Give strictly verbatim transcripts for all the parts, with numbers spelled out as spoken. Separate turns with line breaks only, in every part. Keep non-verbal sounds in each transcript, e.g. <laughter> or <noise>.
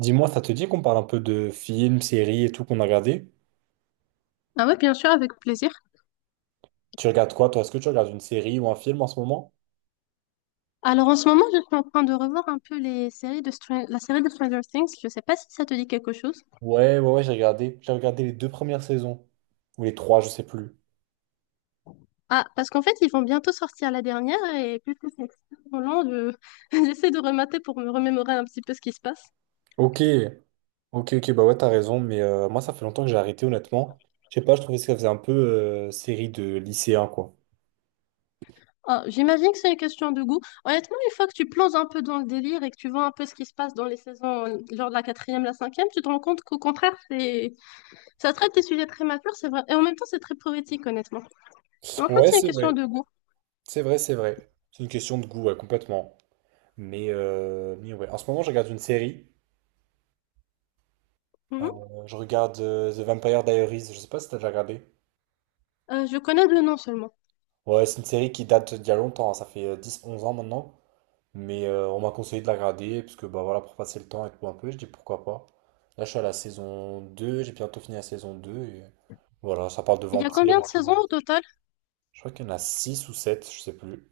Dis-moi, ça te dit qu'on parle un peu de films, séries et tout qu'on a regardé?
Ah ouais, bien sûr, avec plaisir.
Tu regardes quoi, toi? Est-ce que tu regardes une série ou un film en ce moment?
Alors en ce moment, je suis en train de revoir un peu les séries de Stran- la série de Stranger Things. Je sais pas si ça te dit quelque chose.
Ouais, ouais, ouais, j'ai regardé. J'ai regardé les deux premières saisons. Ou les trois, je sais plus.
Ah, parce qu'en fait, ils vont bientôt sortir la dernière et puisque c'est extrêmement long, je- <laughs> J'essaie de remater pour me remémorer un petit peu ce qui se passe.
Ok, ok, ok, bah ouais, t'as raison. Mais euh, moi, ça fait longtemps que j'ai arrêté, honnêtement. Je sais pas, je trouvais que ça faisait un peu euh, série de lycéen, quoi.
Ah, j'imagine que c'est une question de goût. Honnêtement, une fois que tu plonges un peu dans le délire et que tu vois un peu ce qui se passe dans les saisons, genre de la quatrième, la cinquième, tu te rends compte qu'au contraire, c'est ça traite des sujets très matures, c'est vrai. Et en même temps, c'est très poétique, honnêtement. Mais en fait,
Ouais,
c'est une
c'est vrai.
question de goût.
C'est vrai, c'est vrai. C'est une question de goût, ouais, complètement. Mais, euh, mais ouais, en ce moment, je regarde une série. Euh,
Mhm.
je regarde euh, The Vampire Diaries. Je sais pas si t'as déjà regardé.
Euh, je connais le nom seulement.
Ouais, c'est une série qui date d'il y a longtemps, hein, ça fait euh, dix, onze ans maintenant. Mais euh, on m'a conseillé de la regarder, parce que bah voilà, pour passer le temps et tout un peu, je dis pourquoi pas. Là, je suis à la saison deux. J'ai bientôt fini la saison deux. Et voilà, ça parle de
Il y a
vampires
combien
et
de
tout.
saisons au total?
Je crois qu'il y en a six ou sept, je sais plus.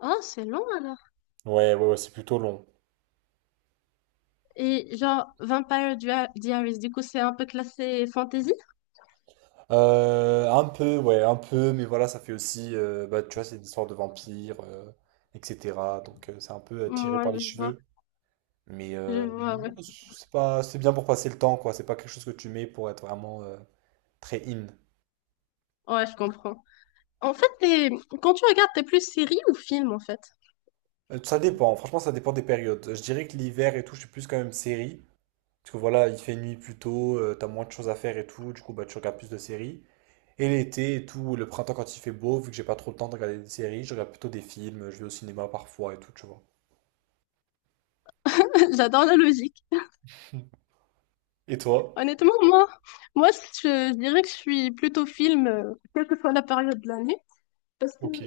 Ah, c'est long alors.
Ouais, ouais, ouais, c'est plutôt long.
Et genre, Vampire Dia- Diaries, du coup, c'est un peu classé fantasy?
Euh, un peu, ouais, un peu, mais voilà, ça fait aussi, euh, bah tu vois, c'est une histoire de vampires, euh, et cetera. Donc euh, c'est un peu euh, tiré
Moi
par les
je vois.
cheveux. Mais,
Je
euh,
vois,
mais
ouais.
ouais, c'est pas, c'est bien pour passer le temps, quoi. C'est pas quelque chose que tu mets pour être vraiment euh, très in.
Ouais, je comprends. En fait, t'es- quand tu regardes, t'es plus série ou film, en fait?
Euh, ça dépend, franchement, ça dépend des périodes. Je dirais que l'hiver et tout, je suis plus quand même série. Parce que voilà, il fait nuit plus tôt, euh, t'as moins de choses à faire et tout, du coup, bah, tu regardes plus de séries. Et l'été et tout, le printemps quand il fait beau, vu que j'ai pas trop le temps de regarder des séries, je regarde plutôt des films, je vais au cinéma parfois et tout, tu vois.
<laughs> J'adore la logique.
Et toi?
Honnêtement, moi, moi, je, je dirais que je suis plutôt film, euh, quelle que soit la période de l'année. Parce que
Ok.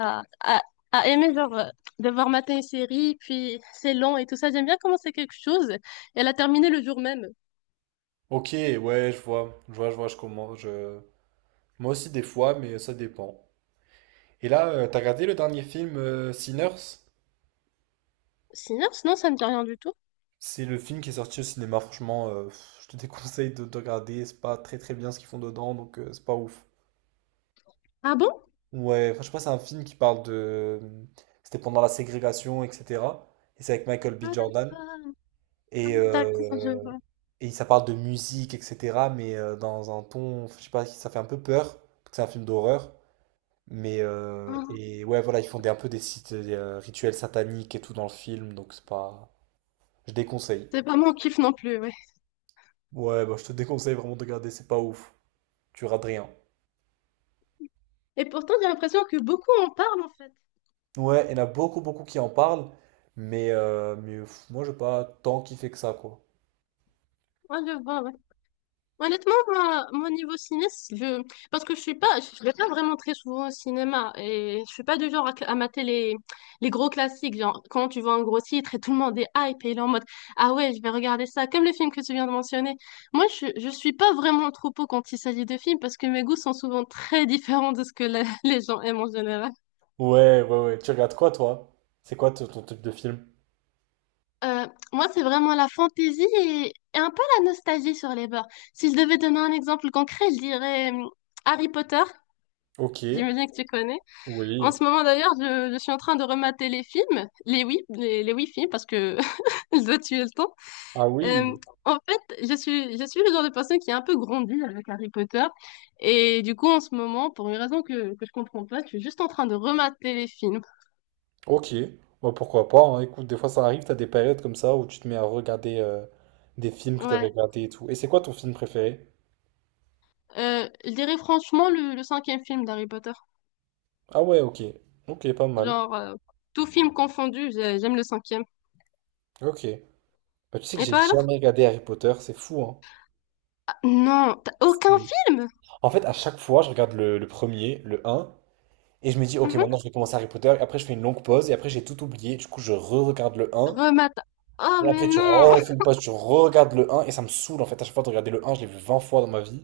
à, à- à aimer genre euh, devoir mater une série, puis c'est long et tout ça. J'aime bien commencer quelque chose et la terminer le jour même.
Ok, ouais, je vois, je vois, je vois, je commence, je... Moi aussi des fois, mais ça dépend. Et là, euh, t'as regardé le dernier film euh, Sinners?
Sinon, sinon ça me dit rien du tout.
C'est le film qui est sorti au cinéma. Franchement, euh, pff, je te <laughs> déconseille de, de regarder. C'est pas très très bien ce qu'ils font dedans, donc euh, c'est pas ouf.
Ah bon?
Ouais, enfin, je sais pas, c'est un film qui parle de. euh, C'était pendant la ségrégation, et cetera. Et c'est avec Michael B.
Ah
Jordan.
d'accord, Ah,
Et,
d'accord, je
euh,
vois.
et ça parle de musique, et cetera. Mais euh, dans un ton, je sais pas, ça fait un peu peur parce que c'est un film d'horreur. Mais euh,
Ah,
et ouais, voilà, ils font des, un peu des sites, des, euh, rituels sataniques et tout dans le film, donc c'est pas. Je déconseille.
c'est pas mon kiff non plus, ouais.
Ouais, bah, je te déconseille vraiment de regarder, c'est pas ouf. Tu rates rien.
Et pourtant, j'ai l'impression que beaucoup en parlent en fait.
Ouais, il y en a beaucoup, beaucoup qui en parlent, mais, euh, mais pff, moi, j'ai pas tant kiffé que ça, quoi.
Moi, je vois, ouais. Honnêtement, moi, mon niveau ciné, je... parce que je suis pas, je vais pas vraiment très souvent au cinéma et je suis pas du genre à, à mater les, les gros classiques. Genre, quand tu vois un gros titre et tout le monde est hype et il est en mode, ah ouais, je vais regarder ça, comme le film que tu viens de mentionner. Moi, je, je suis pas vraiment trop pot quand il s'agit de films parce que mes goûts sont souvent très <laughs> différents de ce que la- <laughs> les gens aiment en général.
Ouais, ouais, ouais. Tu regardes quoi, toi? C'est quoi ton ton type de film?
Euh, Moi, c'est vraiment la fantaisie et, et un peu la nostalgie sur les bords. Si je devais donner un exemple concret, je dirais hum, Harry Potter.
Ok,
J'imagine que tu connais. En
oui.
ce moment d'ailleurs, je, je suis en train de remater les films, les oui, les, les oui films parce que <laughs> je dois tuer le temps.
Ah
Euh,
oui,
En fait, je suis, je suis le genre de personne qui a un peu grandi avec Harry Potter et du coup en ce moment, pour une raison que, que je comprends pas, je suis juste en train de remater les films.
ok. Bah, pourquoi pas, hein. Écoute, des fois, ça arrive, t'as des périodes comme ça où tu te mets à regarder euh, des films que t'avais
Ouais.
regardés et tout. Et c'est quoi ton film préféré?
Euh, je dirais franchement le, le cinquième film d'Harry Potter.
Ah ouais, ok. Ok, pas mal.
Genre euh, tout film confondu, j'ai- j'aime le cinquième.
Ok. Bah, tu sais que
Et
j'ai
toi alors?
jamais regardé Harry Potter, c'est fou,
Ah, non, t'as
hein.
aucun film?
En fait, à chaque fois, je regarde le, le premier, le un, et je me dis, ok, maintenant
Mhm.
je vais commencer Harry Potter, et après je fais une longue pause, et après j'ai tout oublié, du coup je re-regarde le un,
Remate. Oh
et
mais
après tu
non.
refais une pause, tu re-regardes le un, et ça me saoule en fait, à chaque fois de regarder le un, je l'ai vu vingt fois dans ma vie.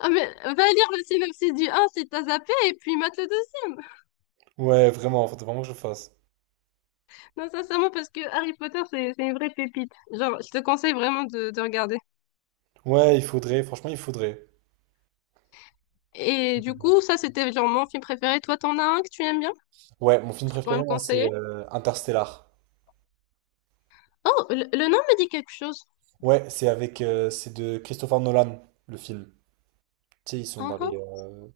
Ah mais va lire le synopsis du un, si t'as zappé et puis mate le deuxième.
Ouais, vraiment, faut vraiment que je le fasse.
Non, sincèrement, parce que Harry Potter, c'est c'est une vraie pépite. Genre, je te conseille vraiment de, de regarder.
Ouais, il faudrait, franchement, il faudrait.
Et du coup, ça, c'était genre mon film préféré. Toi, t'en as un que tu aimes bien?
Ouais, mon film
Que Tu pourrais
préféré,
me
moi, c'est
conseiller?
euh, Interstellar.
Oh, le, le nom me dit quelque chose.
Ouais, c'est avec, euh, c'est de Christopher Nolan, le film. Tu sais, ils sont
Ah,
dans les,
ah.
euh,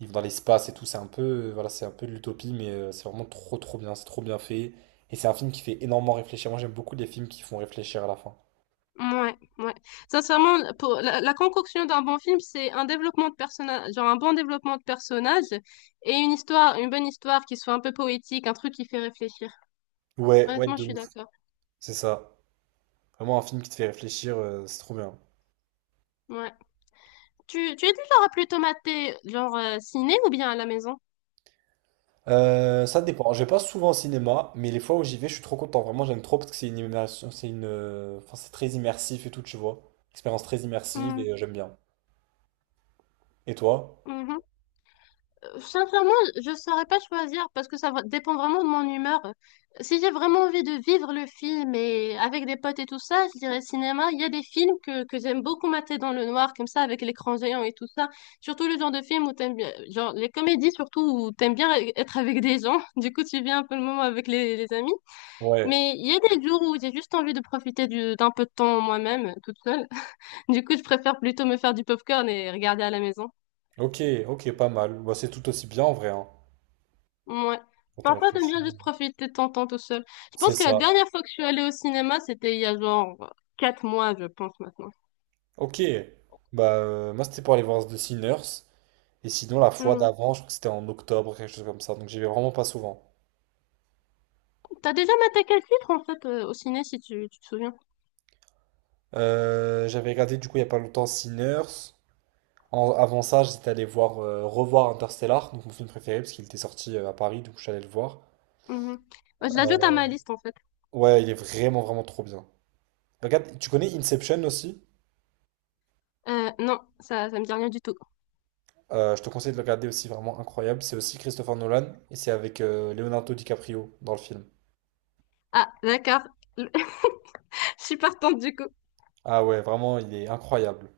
ils vont dans l'espace et tout. C'est un peu, euh, voilà, c'est un peu de l'utopie, mais euh, c'est vraiment trop, trop bien. C'est trop bien fait. Et c'est un film qui fait énormément réfléchir. Moi, j'aime beaucoup les films qui font réfléchir à la fin.
Ouais, ouais. Sincèrement, pour la, la concoction d'un bon film, c'est un développement de personnage, genre un bon développement de personnage et une histoire, une bonne histoire qui soit un peu poétique, un truc qui fait réfléchir.
Ouais, ouais,
Honnêtement,
de
je suis
ouf.
d'accord.
C'est ça. Vraiment un film qui te fait réfléchir. euh, c'est trop bien.
Ouais. Tu, tu es du genre à plutôt mater, genre euh, ciné ou bien à la maison?
Euh, ça dépend. Je vais pas souvent au cinéma, mais les fois où j'y vais, je suis trop content. Vraiment, j'aime trop parce que c'est une immersion, c'est une, euh, enfin, c'est très immersif et tout, tu vois. Expérience très immersive
Hmm,
et euh, j'aime bien. Et toi?
mhm. Euh, Sincèrement, je saurais pas choisir parce que ça va- dépend vraiment de mon humeur. Si j'ai vraiment envie de vivre le film et avec des potes et tout ça, je dirais cinéma. Il y a des films que, que j'aime beaucoup mater dans le noir, comme ça, avec l'écran géant et tout ça. Surtout le genre de film où t'aimes bien, genre les comédies surtout où t'aimes bien être avec des gens. <laughs> Du coup, tu viens un peu le moment avec les, les amis.
Ouais.
Mais il y a des jours où j'ai juste envie de profiter du- d'un peu de temps moi-même, toute seule. Du coup, je préfère plutôt me faire du popcorn et regarder à la maison.
Ok, ok, pas mal. Bah, c'est tout aussi bien en vrai, hein,
Ouais.
quand on
Parfois, t'aimes
réfléchit.
bien juste profiter de ton temps tout seul. Je
C'est
pense que la
ça.
dernière fois que je suis allée au cinéma, c'était il y a genre quatre mois, je pense maintenant.
Ok. Bah, euh, moi, c'était pour aller voir The Sinners. Et sinon, la fois
Mhm.
d'avant, je crois que c'était en octobre, quelque chose comme ça. Donc, j'y vais vraiment pas souvent.
T'as déjà maté quel titre en fait euh, au ciné si tu, tu te souviens?
Euh, j'avais regardé, du coup, il y a pas longtemps, Sinners. En- avant ça, j'étais allé voir, euh, revoir Interstellar, donc mon film préféré, parce qu'il était sorti euh, à Paris, donc je suis allé le voir.
Mhm. Ouais, Je l'ajoute à ma liste en fait.
Ouais, il est vraiment, vraiment trop bien. Regarde, tu connais Inception aussi?
Euh, non, ça, ça me dit rien du tout.
Euh, je te conseille de le regarder aussi, vraiment incroyable. C'est aussi Christopher Nolan, et c'est avec euh, Leonardo DiCaprio dans le film.
Ah, d'accord. <laughs> Je suis partante du coup.
Ah ouais, vraiment, il est incroyable.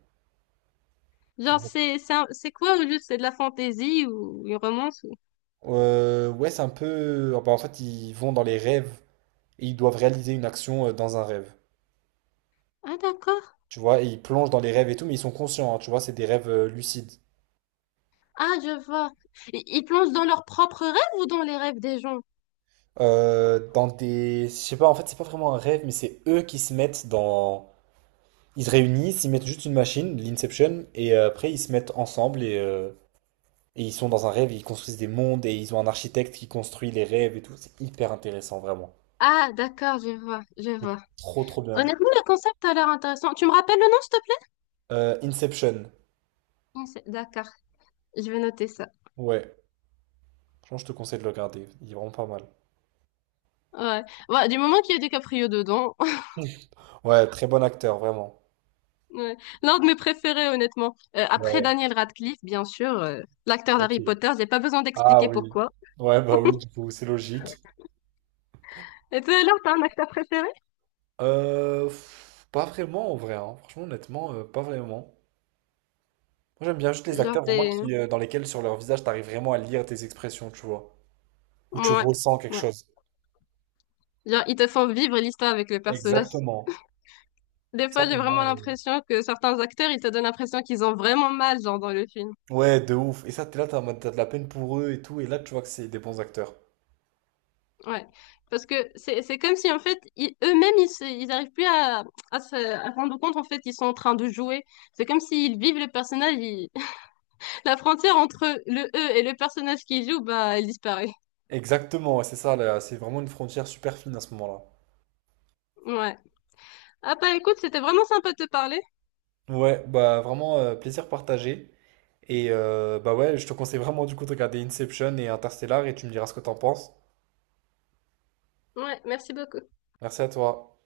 Genre, c'est c'est un- c'est quoi au juste? C'est de la fantaisie ou une romance ou...
Euh, ouais, c'est un peu, ah bah, en fait, ils vont dans les rêves et ils doivent réaliser une action euh, dans un rêve.
Ah, d'accord.
Tu vois, et ils plongent dans les rêves et tout, mais ils sont conscients, hein, tu vois, c'est des rêves euh, lucides.
Ah, je vois. I- Ils plongent dans leurs propres rêves ou dans les rêves des gens?
Euh, dans des. Je sais pas, en fait, c'est pas vraiment un rêve, mais c'est eux qui se mettent dans. Ils se réunissent, ils mettent juste une machine, l'Inception, et euh, après ils se mettent ensemble et, euh, et ils sont dans un rêve, ils construisent des mondes et ils ont un architecte qui construit les rêves et tout. C'est hyper intéressant, vraiment.
Ah, d'accord, je vois, je vois.
Trop, trop bien.
Honnêtement, le concept a l'air intéressant. Tu me rappelles le nom, s'il te plaît?
Euh, Inception,
Inse- D'accord, je vais noter ça.
ouais. Franchement, je te conseille de le regarder, il est vraiment pas mal.
Ouais. Ouais, du moment qu'il y a DiCaprio dedans. <laughs>
<laughs> Ouais, très bon acteur, vraiment.
Ouais. L'un de mes préférés, honnêtement. Euh, après
Ouais,
Daniel Radcliffe, bien sûr, euh, l'acteur
ok.
d'Harry Potter, j'ai pas besoin
Ah
d'expliquer
oui.
pourquoi.
Ouais, bah oui, du coup, c'est logique.
Et toi, alors, t'as un acteur préféré?
Euh, pff, pas vraiment, en vrai, hein. Franchement, honnêtement, euh, pas vraiment. Moi, j'aime bien juste les
Genre,
acteurs vraiment
t'es...
qui, euh, dans lesquels, sur leur visage, t'arrives vraiment à lire tes expressions, tu vois. Ou tu
Ouais,
ressens quelque
ouais.
chose.
Genre, ils te font vivre l'histoire avec le personnage.
Exactement.
Des
Ça,
fois, j'ai
pour
vraiment
moi. euh,
l'impression que certains acteurs, ils te donnent l'impression qu'ils ont vraiment mal, genre, dans le film.
Ouais, de ouf. Et ça, t'es là, t'as, en mode- t'as de la peine pour eux et tout. Et là, tu vois que c'est des bons acteurs.
Ouais. Parce que c'est, c'est comme si, en fait, ils- eux-mêmes, ils, se- ils arrivent plus à, à se à se rendre compte, en fait, qu'ils sont en train de jouer. C'est comme s'ils vivent le personnage, ils- <laughs> La frontière entre le eux et le personnage qu'ils jouent, bah, elle disparaît.
Exactement, ouais, c'est ça, là. C'est vraiment une frontière super fine à ce moment-là.
Ouais. Ah, bah, écoute, c'était vraiment sympa de te parler.
Ouais, bah vraiment, euh, plaisir partagé. Et euh, bah ouais, je te conseille vraiment du coup de regarder Inception et Interstellar et tu me diras ce que t'en penses.
Ouais, merci beaucoup.
Merci à toi.